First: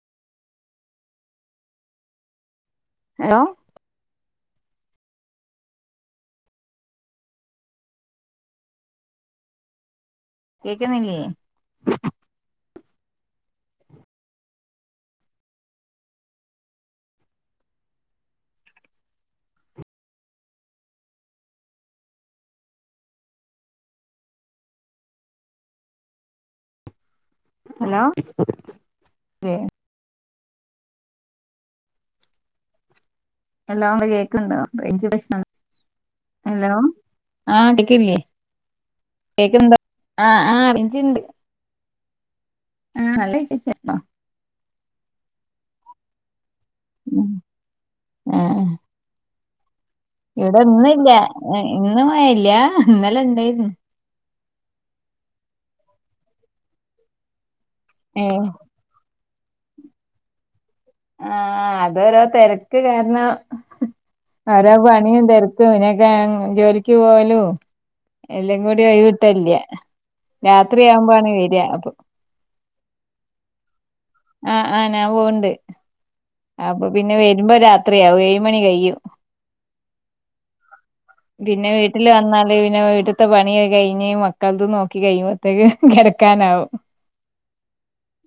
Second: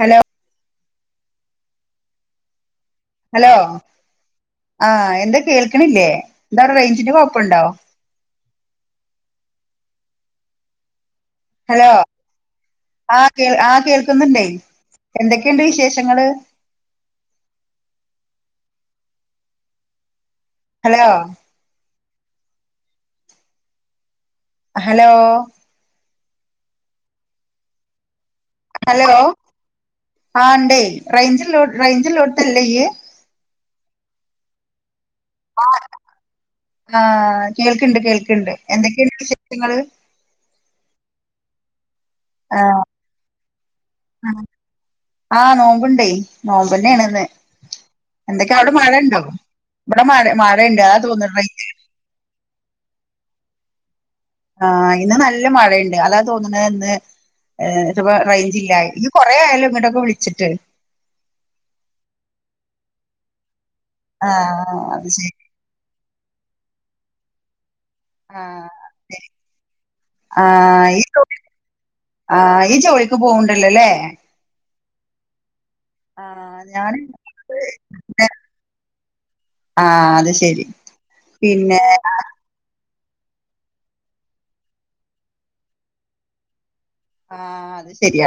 Hello hello ആഹ എന്താ കേൾക്കണില്ലേ എന്താ റേഞ്ചിന് കൊഴപ്പുണ്ടോ [unintelligible] കേക്ക ന്നില്ലേ ഹലോ ആഹ് കേ ആ കേൾക്കുന്നുണ്ടേ എന്തൊക്കെയുണ്ട് വിശേഷങ്ങള് ഹലോ ഹലോ ഹലോ ഹലോ ആ ണ്ടേ റേഞ്ചി റേഞ്ചിള്ളോ ട്ത്തല്ലെയ് എല്ലാ ഉണ്ട് കേൾക്കണ്ടോ റേഞ്ച് പ്രശ്ന ആഹ കേൾക്കണ്ട് കേൾക്കണ്ട് എന്തൊക്കെയുണ്ട് വിശേഷങ്ങള് ആഹ ആ അർജിൻഡ് ആഹ നല്ല വിശേ [unintelligible] ആഹ നോമ്പുണ്ടേ നോമ്പുന്നെയണന്ന് ആ എന്തൊക്കെയ അവിടെ മഴ ണ്ടോ ഇവിടെ ഒന്നുംല്ല ഇന്നും മയല്ല ഇന്നലേ ണ്ടെർന്നു ആ് ഇന്ന് നല്ല മഴി ണ്ട് അതാ തോന്നണ് ഇന്ന് പ്പ ഏ റേഞ്ച്‌ ഇല്ലായി കൊറെ ആയാലോ ഇങ്ങീടൊക്കെ വിളിച്ചിട്ട് ആഹ അതൊരോ തെരക്ക്‌ കാരണം അവരാ ആഹ് അത് പണിയും ശരി തെരക്കും പിന്നൊക്കെ ജോലിക്ക് പോവലും എല്ലാം കൂടി ഒഴിവ് കിട്ടല്യ ആഹ് ഈ രാത്രിയാവുമ്പോണ ജോലി വര അപ്പൊ ആഹ് ഈ ജോലിക്ക് പോവ്ണ്ടല്ലോല്ലേ ആഹ ആനാ പോവ്ണ്ട് ആഹ് അപ്പൊ ഞാന് പിന്നെ വരുമ്പോ രാത്രിയാക ഏഴ മണി കഴും ആഹ അത് ശരി പിന്നെ വീട്ടില് വന്നാല് പിന്നെ വീട്ട് പണി കഴിഞ്ഞഞ് മക്കള നോക്കി കഴിയുമ്പോഴത്തേക്ക് കെടക്കാനാാവും ആഹ അത് ശരിയ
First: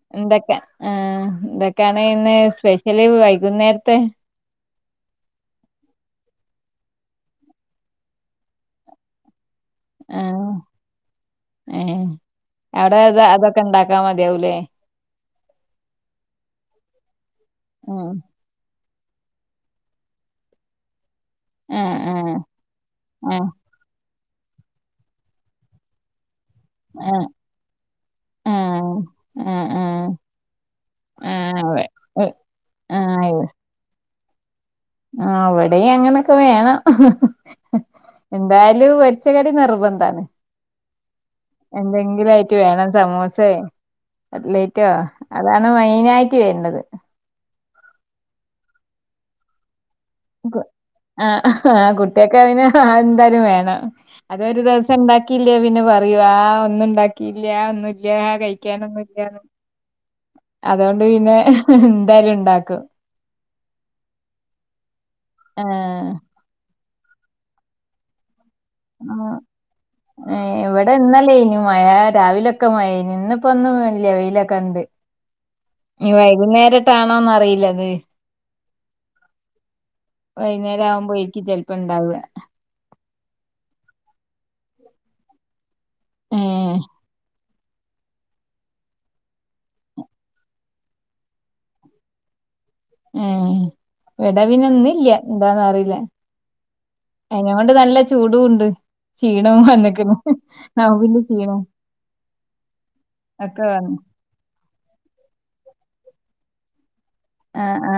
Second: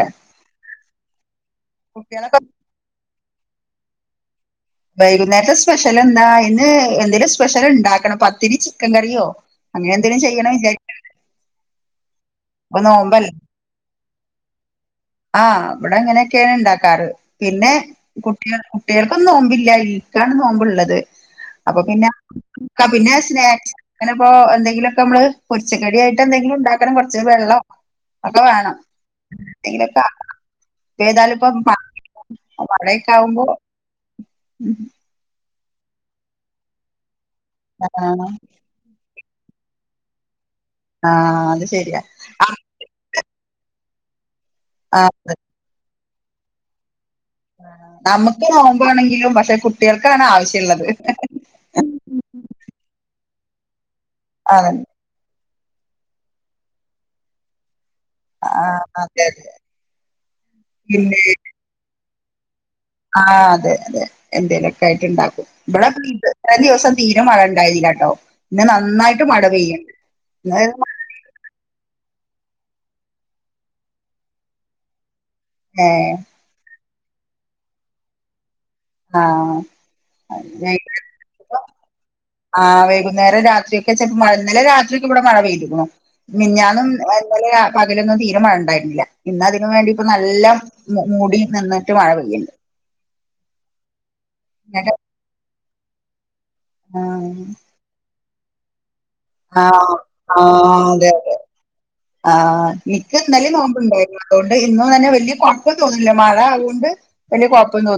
ആഹ എന്തൊക്കെയാണ് ഇന്ന് സ്പെഷ്യലി വൈകുന്നേരത്തെ വൈകുന്നേരത്തെ സ്പെഷ്യൽ എന്താ ഇന്ന് എന്തെങ്കലും സ്പെഷ്യൽ ണ്ടാക്കണം പത്തിരി ചിക്കൻ കറിയോ അങ്ങനെ എന്തേങ്കിലും ആഹ് ചെയ്യണം വിചാരിക്ക് ണ്ട് ഏഹ് അവിടെ അ അതൊക്കെ ഇണ്ടാക്കാ മതിയാവുലേ ആഹ ഇവിടെ അങ്ങനെയൊക്കെയാണ് ഉണ്ടാക്കാറ് പിന്നെ ആഹ് കുട്ട്യാൾ ട്ടിയെൾക്കൊന്നും നോമ്പില്ല ഇൻക്കാണ് നോമ്പുള്ളത് അപ്പൊ ആഹ് പിന്നെ ക്കാ പിന്നെ ആഹ് സ്നാക്സ് അങ്ങനെപ്പോൊ എന്തെിലൊക്കെ നമ്മള് കൊറച്ച കടിയായിട്ട് എന്തെങ്കില ഉണ്ട കു ആഹ് വെള്ളം ഒക്കെ വേണം ആഹ് ആഹ് ന്തേങ്കിലൊക്കെ ആഹ് ഏതാലും ഇപ്പഴ ആഹ് മഴൊക്കെ ആാവുമ്പോ അവിടെ അങ്ങനൊക്കെ വേണം ആഹ പൊരിച്ചകടി നിർബന്ധമാണ് ആ, അത് ശരിയാ എന്തെങ്കിലും ആ, ആയിട്ട് വേണം സമൂ സേ കട്ലേറ്റോ ആ, അത് അതാണ് മെയിനായിട് വേണ്ടത് നമുക്ക് നോമ്പാണെങ്കിലും പക്ഷെ കുട്ട് കുട്ട് ആ ആ കുട്ടിയക്കെ ഐന് ആ എന്ത വേണം അതൊരു അതെ ദിവസം ണ്ടാക്കില്ലെ പിന്നെ പറയും ആ ഒന്നും ണ്ടാക്കില്ല ഒന്നു ൽ ല്യ ആ, അതെ കഴിക്കാനൊന്നൂല്യ അതെ അതൊണ്ട് പിന്നെ താല ഉണ്ടാക്കും ആ അതെ അതെ എന്തേലൊക്കെ ആയിട്ട് ഉണ്ടാക്കും ആ ഇബടെ [unintelligible] ദിവസ തീരെ മഴ ഉണ്ടായില്ലാ ട്ടോ ആ ഇന്ന് എവിടെ ഇന്നല്ലേ ഇനു മയ രാവിലൊക്കെ മയി നിന്നിപ്പോ ഒന്നും ലവയിലൊക്കെ ഉണ്ട് ഏ വൈകുന്നേര ഇാണോന്ന് അറിയില്ലത് ആ വൈകുന്നേരം ആവുമ്പോഴേക്കും ചെലപ്പോ ഉണ്ടാവുക ആ വ ന്ന നേര രാത്രിയ ഒക്കെ ചെ മഴ ഇന്നലെ രാത്രിയൊക്കെ ഇവിടെ മഴ പെയ്ക്കണം ഏ മിന്നാനും ഇല പകലൊന്നും തീരെ മഴ ഉണ്ടായിരുന്നില്ല ഇന്ന് അതിനന് വേണ്ടി ഇപ്പ നല്ല മൂടി നിന്നിട്ട് മഴ പെയ്യും [inaudible] ആ വിടവിനൊന്നുല്ല എന്താന്നറിയില്ല അയ്നൊണ്ട് നല്ല ചൂടുണ്ട് ആ ക്ഷീണവും വന്ന്ക്ക്ണ് ആ അതെ [unintelligible] ക്ഷീണം ആ ൻക്ക് ഇന്നലേം ഒക്കെ വന്നു നോമ്പ്ണ്ടേര്ന്ന് അതോണ്ട് ഇന്നും തന്നെ വല്യ കൊഴപ്പം തോന്ന്ല്ല മഴ ഉണ്ട് ആ അ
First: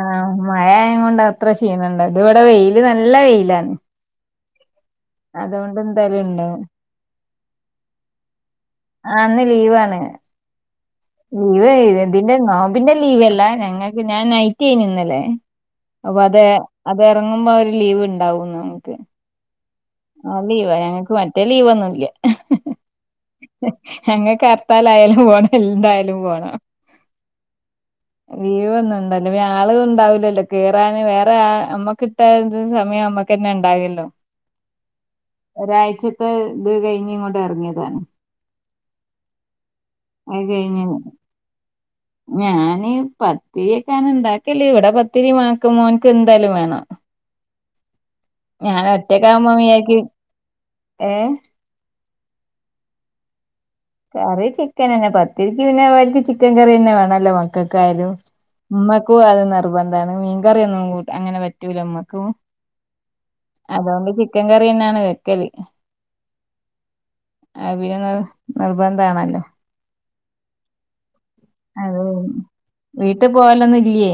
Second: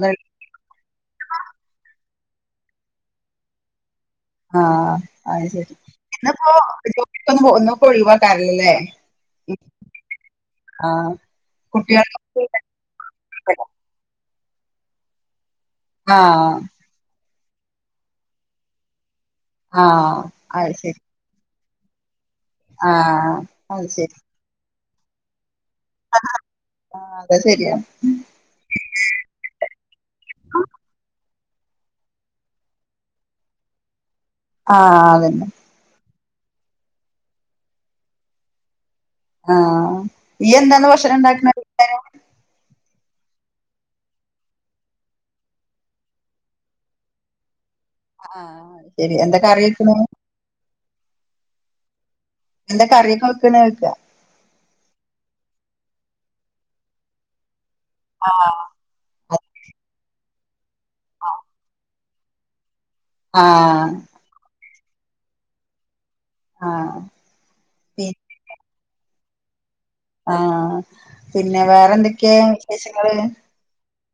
മയായോണ്ട് അത്ര ക്ഷീനണ്ടാ ഇത് വടെ വെയില് നല്ല വെയിലാ ആ അത് ശെരി ന്നപ്പോ ഉണ്ടാവും [unintelligible] ഒഴിവേ ക്കാരം ആ ന്ന് ലീവാണ് ആ ലീവ് ഇതിന്റെ കുട്ടികൾക്കൊക്കെ നോമ്പിന്റെ ലീവല്ലാ ഞങ്ങക്ക് ഞാൻ നൈറ്റേന്നു ഇന്നലെ ആ അപ്പൊ അത് അത് എറങ്ങുമ്പോ ഒരു ലീവ്ണ്ടാവും നമുക്ക് ആ ആ ലീവ ഞങ്ങക്ക് മറ്റേ ലീവൊന്നുല്ല ആഹ് അയ് ശെരി താലായാലും പോണം എന്തായാലും പോണം. ആഹ് അത് ശരിയാ ലീവൊന്നുണ്ടവുല്ല പിന്നാള്ത് ണ്ടാവൂല്ലല്ലോ കേറാന് വേ റെ അമ്മക്കിട്ടാത് സമയം അമ്മക്കെന്നെണ്ടാവല്ലോ ആഹ് അതെന്നെ ഇപ്പെ ത് കഴിഞ്ഞ് ഇങ്ങോട്ടെറങ്ങ്യതാണ്. ആഹ് ഇയ്യെന്താണ് ഭക്ഷണണ്ടാക്ക്ണേ? പത്തിര്യെക്കെണ് ണ്ടാക്കല് ഇവടെ പത്തിരി മാക്ക് മോൻക്കെന്തായാലും വേണം. ആഹ് ശരി എന്താ ഞാനൊറ്റക്കാവുമ്പോ കറി വെക്കണ് വിയാക്ക് ഏഹ് എന്താ കറ്യൊക്കെ വെക്കണ്? കറി ചിക്കനെന്നെ പത്തിരിക്ക് പിന്നെ ഓൽക്ക് ചിക്കൻ കറ്യെന്നെ വേണല്ലോ മ ക്കക്കായാലും ആഹ് മ്മക്കും അത് നിർബന്ധാണ് മീൻകറ്യൊന്നും കൂട് അങ്ങനെ പറ്റൂലമ്മ ക്കും ആഹ് അതോണ്ട് ചിക്കൻ കറ്യെന്നെണ് വെക്കല്. ആഹ് അവിന പി ത് നിർബന്ധാണല്ലോ. ആഹ് പിന്നെ വേറെ അത് ന്തൊക്കെ വിശേഷങ്ങള്? വീട്ടി പോവലൊന്നും ഇല്ലേ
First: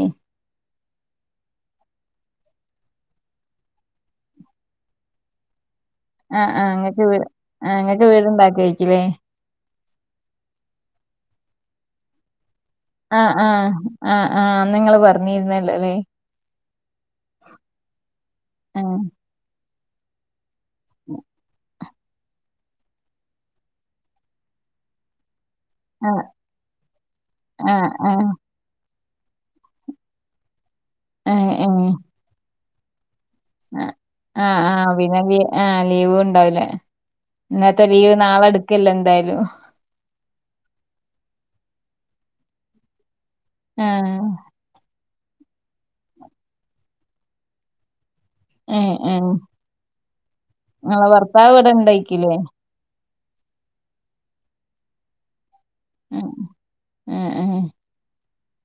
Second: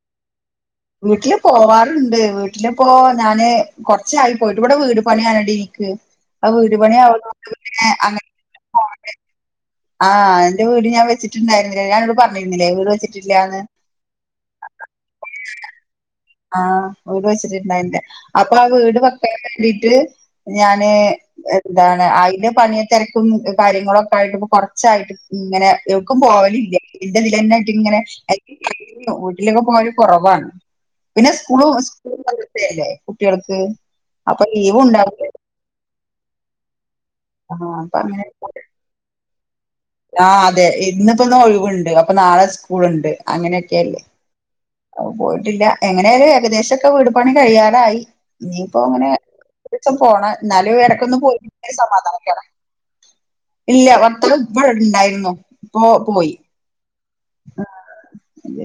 വീട്ടില് പോവാറ്ണ്ട് വീട്ടിലിപ്പോ ഞാന് കൊർച്ചായി പോയിട്ട് ഇവടെ വീട് പണ്യാണടി. ക്ക് ആഹ് അഹ് ആഹ് വീട് ഇങ്ങക്ക് വീ പണ്യായതോണ്ട് ആഹ് പിന്നെ ഇങ്ങക്ക് അ വീടുണ്ടാക്കായിരിക്കുല്ലേ [unintelligible] ആഹ് ഇന്റെ വീട് ഞാ വെച്ച്ട്ട്ണ്ടായിര്ന്ന് ല്ലെ ഞാ അന്നോട് പർഞ്ഞ് ആഹ് ആഹ് ആഹ് ആഹ് അന്ന് ഇങ്ങള് പറഞ്ഞിര്ന്നല്ലോ ല്ലേ. ആഹ് വീട് വെച്ചിട്ടുണ്ടായില്ല അപ്പളാ വീട് ആഹ് വെക്ക [unintelligible] ണ്ടിട്ട് ഞാന് എന്താണ് അയ്ന് പണിയ തെരക്കും കാര്യങ്ങളൊക്കായിട്ട് ഇപ്പ കൊർച്ചായിട്ട് ഇങ്ങനെ യൊട്ക്കും ആഹ് പോവാലില്ല ഇതിന്റെ തിലെന്നായിട്ട് ആഹ് ങ്ങനെ ആഹ് [unintelligible] [unintelligible] വീട്ടിലൊക്കെ പോവല് കൊറവാണ് പിന്നെ ഏഹ് സ്കൂളും ഏഹ് [unintelligible] ആഹ് ആഹ് ആഹ് ഉണ്ടാവില്ല പിന്നെ ആഹ് ലീവൂണ്ടാവൂല. ആഹ് ഇന്നത്തെ ലീവ് നാളെ ട്ക്കല്ലോ എന്തായാലും. ആ അതെ ഇന്നിപ്പോ ഒന്ന് ഒഴിവുണ്ട് അപ്പൊ നാളെ സ്കൂളുണ്ട് അങ്ങനെയൊക്കെയല്ലേ ആഹ് പോയിട്ടില്ല എങ്ങനെയായാലും ഏകദേശവൊക്കെ വീട് പണി കഴിയാറായി ഇനിയിപ്പോ ഏഹ് അങ്ങനെ ഏഹ് ഒരീസം പോണം എന്നാലും ഇങ്ങളെ ഇടക്കൊന്ന് ഭർത്താവ് പോയില്ലങ്കിൽ ഇവിടെ ഒരു ഇണ്ടായിക്കില്ലേ സമാധാനക്കേടാ ഇല്ല ഭർത്താവ് ഇപ്പോ ഇവിടെ ഇണ്ടായിരുന്നു [unintelligible] പോയി ഉം ഉം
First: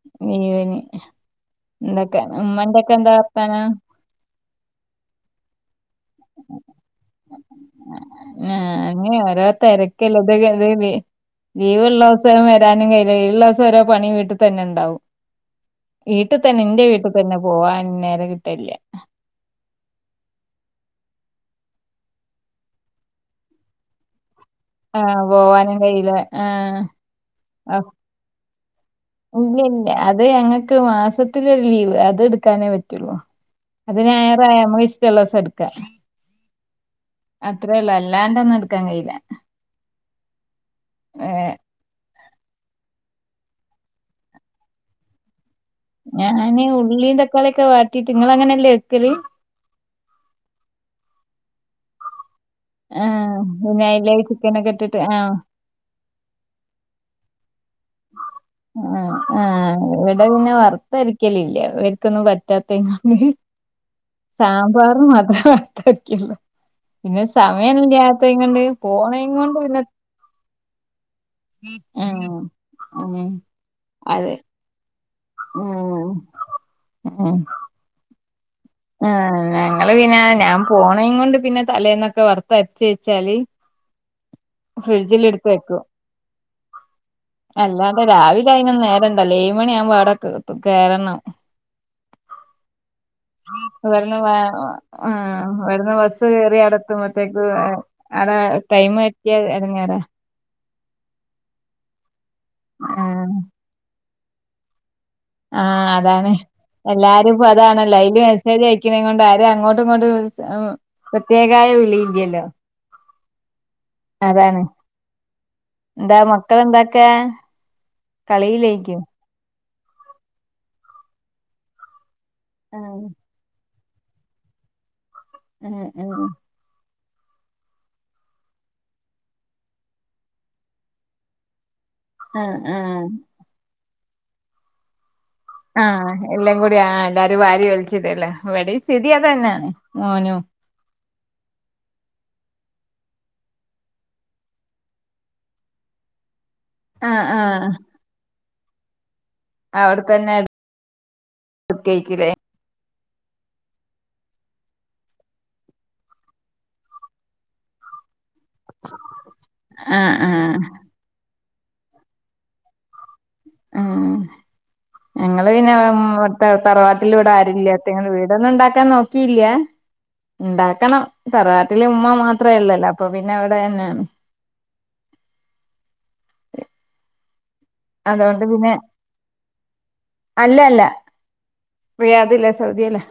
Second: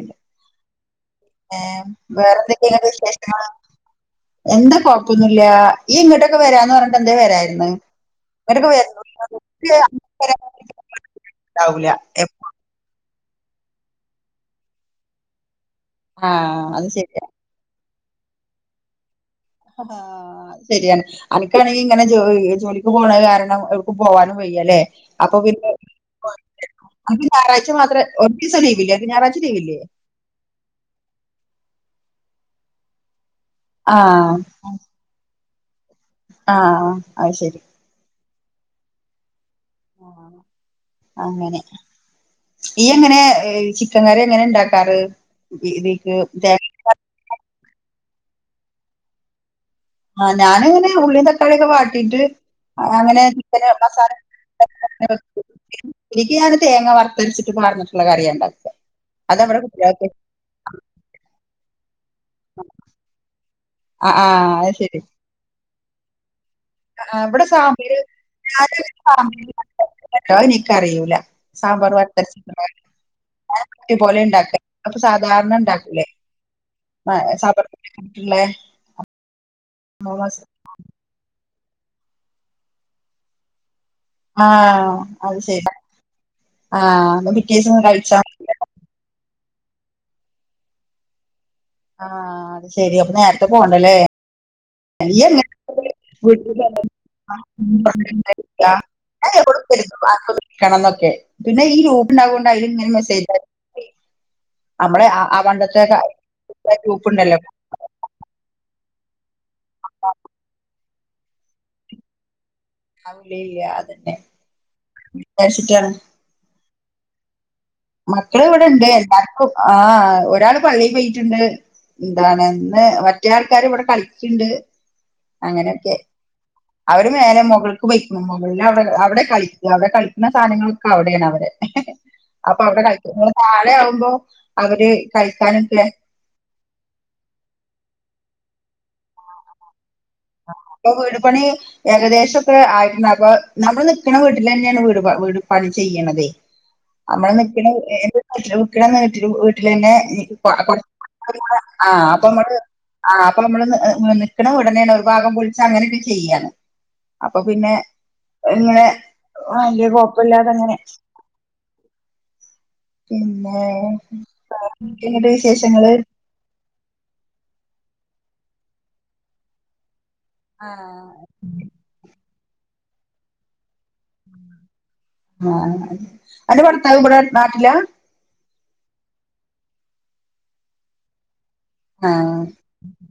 [unintelligible] ഏ വേറെന്തൊക്കെയാ എന്താ വിശേഷങ്ങള് വർത്താനം എന്താ കൊഴപ്പവൊന്നുവില്ലാ ഈ ഇങ്ങോട്ടൊക്കെ വരാന്ന് പറഞ്ഞിട്ട് എന്തേ വരാതിരുന്നേ ആ അങ്ങനെ ഓരോ തിരക്കുള്ള [unintelligible] ലീവ് വരാനുണ്ടാവൂല ഉള്ള ദിവസം വരാനും ക ലീവുള്ള ദിവസം ഓരോ പണി വീട്ടിൽ തന്നെ ഉണ്ടാവും വീട്ടിൽ തന്നെ ആഹ് എന്റെ അത് വീട്ടിൽ ശരിയാ തന്നെ പോവാൻ നേരം കിട്ടലില്ല ആഹ് ശരിയാണ് അനക്കാണെങ്കിൽ ഇങ്ങനെ ജോ ജോലിക്ക് പോണ കാരണം എവിടേക്കും പോവാനും വയ്യല്ലേ ആഹ് അപ്പൊ പിന്നെ പോവാനും കഴിയൂല്ല ആഹ് അനക്ക് ഞായറാഴ്ച ആ മാത്രേ ഒരു ദിവസം ലീവില്ലേ അനക്ക് ഞായറാഴ്ച ലീവില്ലേ ഇല്ല്യല്ല അത് ഞങ്ങക്ക് മാസത്തിലൊരു ലീവ് അത് ഇട്ക്കാനേ പറ്റുള്ളൂ അത് ആഹ് ഞായറാ ഞമ്മക്കിഷ്ടള്ള ദിവസം ഇട്ക്കാ ആണോ അത്രേള്ള് അല്ലാണ്ട് ഒന്നും ഇട്ക്കാൻ കഴീല ആ അങ്ങനെ ഇയ്യ് എങ്ങനെ ചിക്കൻ കറി എങ്ങനെ ഇണ്ടാക്കാറ് ഞാനന് ഉള്ളിയും തക്കാളിയൊക്കെ വാട്ടീട്ട് ഇങ്ങള് അങ്ങനെല്ലേ വെക്കല് ആഹ് ഞാനങ്ങനെ ഉള്ളിം തക്കാള്യൊക്കെ വാട്ടീട്ട് അങ്ങനെ ആഹ് ചിക്കന് പിന്നെ മസാല അയിലേക്ക് ചിക്കനൊക്കെ ഇട്ടിട്ട് [unintelligible] ആഹ് ഇതിൽക്ക് ഞാന് തേങ്ങ വറ ആ ആ അതവിടെ കുട്ടികൾക്ക് ഇവിടെ പിന്നെ വറുത്തരക്കലില്ല ഇക്കൊന്നും പറ്റാത്തത് ആ ആ അത് ശരി സാമ്പാറ് മാത്ര വർത്തരയ്ക്കൊള്ളൂ ആ, പിന്നെ ഇവിടെ സമയം സാമ്പാർ ഇല്യാത്തയ്ങ്ങണ്ട് പോണെയുംകൊണ്ട് പിന്നെ ഇല്യട്ടോ അത് നിക്ക് അറിയൂല സാമ്പാർ വർത്തരച്ച് [unintelligible] ഉം അതെ അപ്പൊ സാധാരണ ഉണ്ടാക്കൂലേ ആഹ് [unintelligible] ള്ളേ ആ ഞങ്ങള് പിന്നെ ഞാൻ പോണയിം കൊണ്ട് പിന്നെ തലേന്നൊക്കെ വറത്ത് അരച്ച് വെച്ചാല് ആ ഫ്രിഡ്ജില് അത് എടുത്ത് ശരി വെക്കും ആ എന്നാ പിറ്റേ ദിവസം അല്ലാണ്ട് കഴിച്ചാ രാവിലെ മതി അയിനൊന്നും നേരെണ്ടല്ലേ മണി ആവുമ്പോ അവടെ ക് കേരണം ആഹ് അത് ശരിയാ ഇവട്ന്ന് വ നീ ആഹ് എങ്ങനെ വരുന്ന ബസ്സ് കേറി അവടെത്തുമ്പോത്തേക്ക് അവിടെ ടൈം തെറ്റിയ എടങ്ങേ [unintelligible] ണംന്നൊക്കെ പിന്നെ ഈ ഗ്രൂപ്പ് ഉണ്ടാവോണ്ട് അയ്ല്ങ്ങനെ മെസേജ് ആഹ് അയ [unintelligible] ആഹ് അതാണ് ഗ്രൂപ്പ് എല്ലാരും ഉണ്ടല്ലോ ഇപ്പൊ അതാണല്ലോ അയ്ല് മെസ്സേജ് അയ് ക്ക്ണേങ്ങൊണ്ട് ആരും അങ്ങോട്ടും ഇങ്ങോട്ടും പ്രത്യേകായ വിളിയില്ലല്ലോ ഇല്ല അതന്നെ അതാണ് വിചാരിച്ചിട്ടാണ് എന്താ മക്കളെന്താ ക്കാ മക്കള് ഇവിടെ ഇണ്ട് എല്ലാർക്കും ആഹ് ഒരാള് പള്ളിയിൽ പോയിട്ട്ണ്ട് എന്താണ് ഇന്ന് ആഹ് മറ്റേ ആൾക്കാര് ഇവിടെ കളിക്ക്ണ്ട് ഏ ഏ അവര് മേലെ മുകൾക്ക് പൊയ്ക്ക്ണ് മുകളിൽ അവിടെ അവിടെ കളിക്ക അവിടെ കളിക്ക്ണ സാധനങ്ങളൊക്കെ അവടേണ് അവരെ ആഹ് അപ്പൊ അവടെ ആഹ് കളിക്ക [unintelligible] താഴെ ആവുമ്പോ അവര് കഴിക്കാനൊക്കെ ആഹ് എല്ലാം കൂടി ആ എല്ലാരും വാരി വലിച്ചിടല്ലേ ഇവടിം സ്ഥിതി അതന്നെയാണ് മോനും [unintelligible] പണി ഏകദേശം ഒക്കെ ആയിട്ട്ണ്ട് അപ്പൊ നമ്മള് നിക്ക്ണ വീട്ടിലെന്നേണ് വീട് വീട് പണി ചെയ്യണതേ ആഹ് അമ്മള് ആഹ് നിക്ക്ണ [unintelligible] ട്ടില് വീട്ടിലെന്നെ അവിടെത്തന്നെ [unintelligible] ആ അപ്പൊ എടുത്തേക്കില്ലേ അമ്മള് ആഹ് അപ്പൊ അമ്മള് നിക്ക്ണ വീടന്നേണ് ഭാഗം പൊളിച്ച അങ്ങനെയൊക്കെ ചെയ്യാണ് അപ്പൊ പിന്നെ എങ്ങനെ വല്ല്യ ആഹ് ആഹ് കൊഴപ്പില്ലാതെങ്ങനെ ഉം എന്തൊക്കെയുണ്ട് ഞങ്ങള് പിന്നെ വിശേഷങ്ങള് ഉം ത തറവാട്ടില് ഇവിടെ ആരുല്ല്യ [unintelligible] വീടൊന്നും ഉണ്ടാക്കാൻ നോക്കിയില്ല ഇണ്ടാക്കണം ആഹ് തറവാട്ടില് ഉമ്മ മാത് ത്രേ ഉള്ളല്ലോ അപ്പൊ പിന്നെ അവിടെ തന്നെയാണ് ആഹ് അൻ്റെ ഭർത്താവ് ഇബടെ നാട്ടിലാ അതുകൊണ്ട് പിന്നെ അല്ല അല്ല ആഹ് റിയാദിലാ സൗദിയേലാ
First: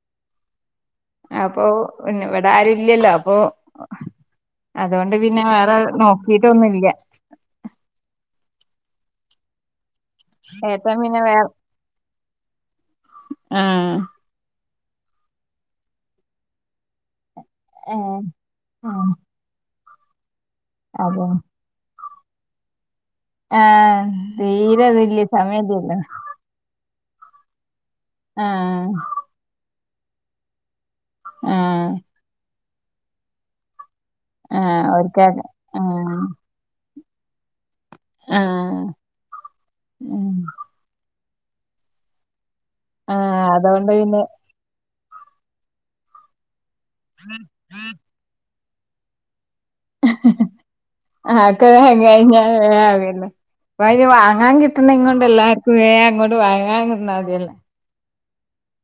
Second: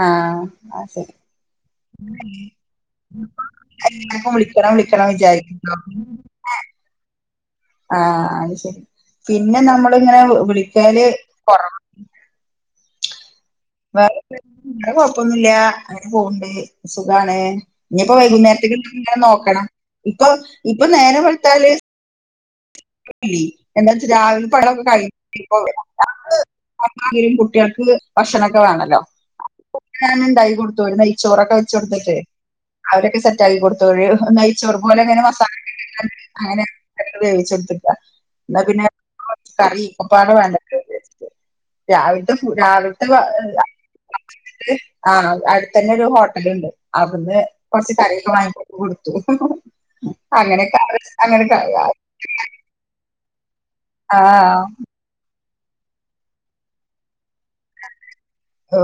ആഹ് അത് ശരി അപ്പൊ ന്നെ ഇവിടെ ആരൂല്ല്യല്ലോ അപ്പൊ എല്ലാർക്കും വിളിക്കണം വിളിക്കണം അതുകൊണ്ട് പിന്നെ വിചാരിക്കുട്ടോ വേറെ നോക് ക്കീട്ടൊന്നുല്ല്യ ആഹ് അത് ശരി പിന്നെ നമ്മ പ്പോ ങ്ങനെ ഏട്ടൻ വിളിക്കല് പിന്നെ വേറെ കൊറവ ആ ഇവടെ കൊഴപ്പൊന്നുല്ല അങ്ങനെ പോവ്ണ്ട് സുഖാണ് ഇനി ഇപ്പോ ഏഹ് വൈകുന്നേരത്തേക്ക് ആഹ് ഇങ്ങനെ നോക്കണം ഇപ്പൊ ഇപ്പൊ നേരെ അതെ വെള്ത്താല് [unintelligible] [unintelligible] ആഹ് തീരെ വല്യ സമയല്ലല്ലോ കുട്ട്യാക്ക് ഭക്ഷണൊക്കെ ആഹ് വേണല്ലോ [unintelligible] നെയ്ച്ചോറൊക്കെ വെച്ച് ആഹ് കൊടുത്തിട്ട് അവരൊക്കെ സെറ്റ് ആക്കി കൊടു [unintelligible] ആഹ് നെയ്ച്ചോറ്പോലെ ങ്ങനെ ഓര്ക്കത് മസാലൊക്കെട്ട് ട്ട് ആഹ് അങ്ങനെ വേവിച്ചു കൊട് ന്നാ ആഹ് പിന്നെ കറി ഒക്കെപ്പാടെ ഉം വേണ്ടല്ലോ വിചാരിച്ചിട്ട് രാവിലത്തും രാവിലത്തെ ആഹ് അതോണ്ട് പിന്നെ ആ അടുത്ത തന്നെ ഒരു ഹോട്ടല് ണ്ട് അവിന്ന് കൊറച്ച് കറിയൊക്കെ വാങ്ങി കൊടുത്തു അങ്ങനെ ആക്കെ വേം [inaudible] കഴിഞ്ഞാ വേഗാവല്ലോ ഇപ്പ അയിന് വാങ്ങാൻ കിട്ട്ണേങ്ങൊണ്ട് എല്ലാർക്കും വേ അങ്ങോട്ട് വാങ്ങാൻ നിന്നാ മതിയല്ലോ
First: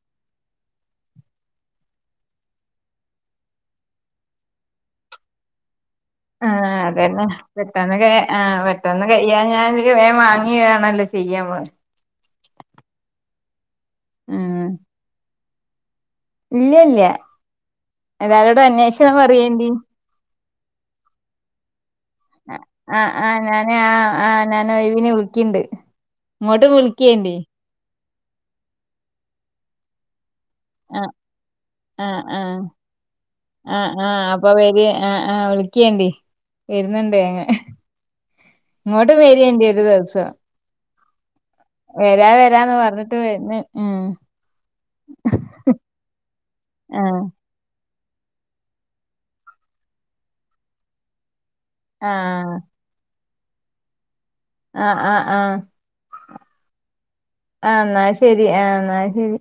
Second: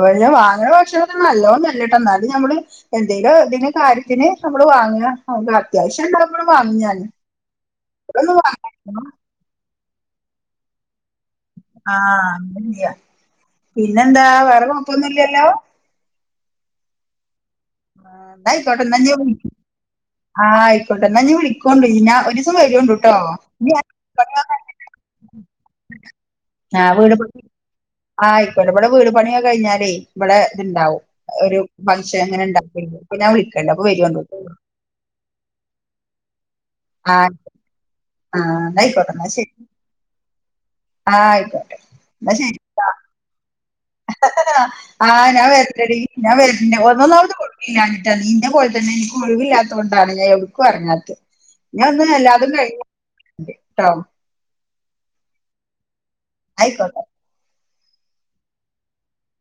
അതെ വാങ്ങന ഭക്ഷണ നല്ലതോന്നല്ലട്ട ന്നാലും നമ്മള് എന്തെലും ഇതിന് കാര്യത്തിന് [unintelligible] വാങ്ങ [unintelligible] ഉണ്ടാവുമ്പള് ആ വാങ്ങും ഞാന് അതെന്നെ പെട്ടെന്ന് ഇപ്പളൊന്നും ആ വാങ്ങ പെട്ടെന്ന് കയ്യാ ഞാ വാങ്ങി വേണല്ലോ [unintelligible] ആഹ അത്ല്ല പിന്നെന്താ വേറെ ഉം കൊഴപ്പൊന്നുല്ലല്ലോ ഇല്ല ഇല്ല ന്നാ എല്ലാരോടും ആയിക്കോട്ടെ ന്നാ അന്വേഷണം ഇജ്ജ് വിളി പറയേണ്ടി ആ അയ്ക്കോട്ടെ ന്നാ ഞീ വിളിക്കോണ്ട് ആ ആ ഞാന് ആ ആ പണിയൊക്കെ- ഞാന് ഒയ് വിന് വിളിക്ക്ണ്ട് ഇങ്ങോട്ടും ആ, വീട് വിളിക്കേണ്ടി പണി ആ അയ്ക്കോട്ടെ ഇവിടെ വീട് പണിയൊക്കെ കഴിഞ്ഞാലേ ഇവിടെ ഇത്ണ്ടാവും ഒരു ഫംഗഷൻ ങ്ങനെ ണ്ടാവും ആ ആ അപ്പൊ വര് ആ ആ വിളിക്കേണ്ടി ആ വരുന്നുണ്ട് അങ് ആ ന്നാ ആയിക്കോട്ടെ ഇങ്ങോട്ട് ന്നാ ശരി വെരേണ്ടി ഒരു ദിവസം ആ അ വരാ വരാന്ന് പറഞ്ഞിട്ട് വെര് ഞാൻ വെര്ണ്ടെടി ഞാൻ ആഹ് നിന്റെ പോലെ തന്നെ എനിക്ക് ഒഴിവില്ലാത്ത കൊണ്ടാണ് ഞാൻ എവ്ടുക്കും എറങ്ങാത്തത് ഞൻ ഒന്നും എല്ലാതും ആഹ് കഴിഞ് ട്ടോ ആ ആ ആ അയ്ക്കോട്ടെ ആ ന്നാ ശെരി ആ ന്നാ ശെരി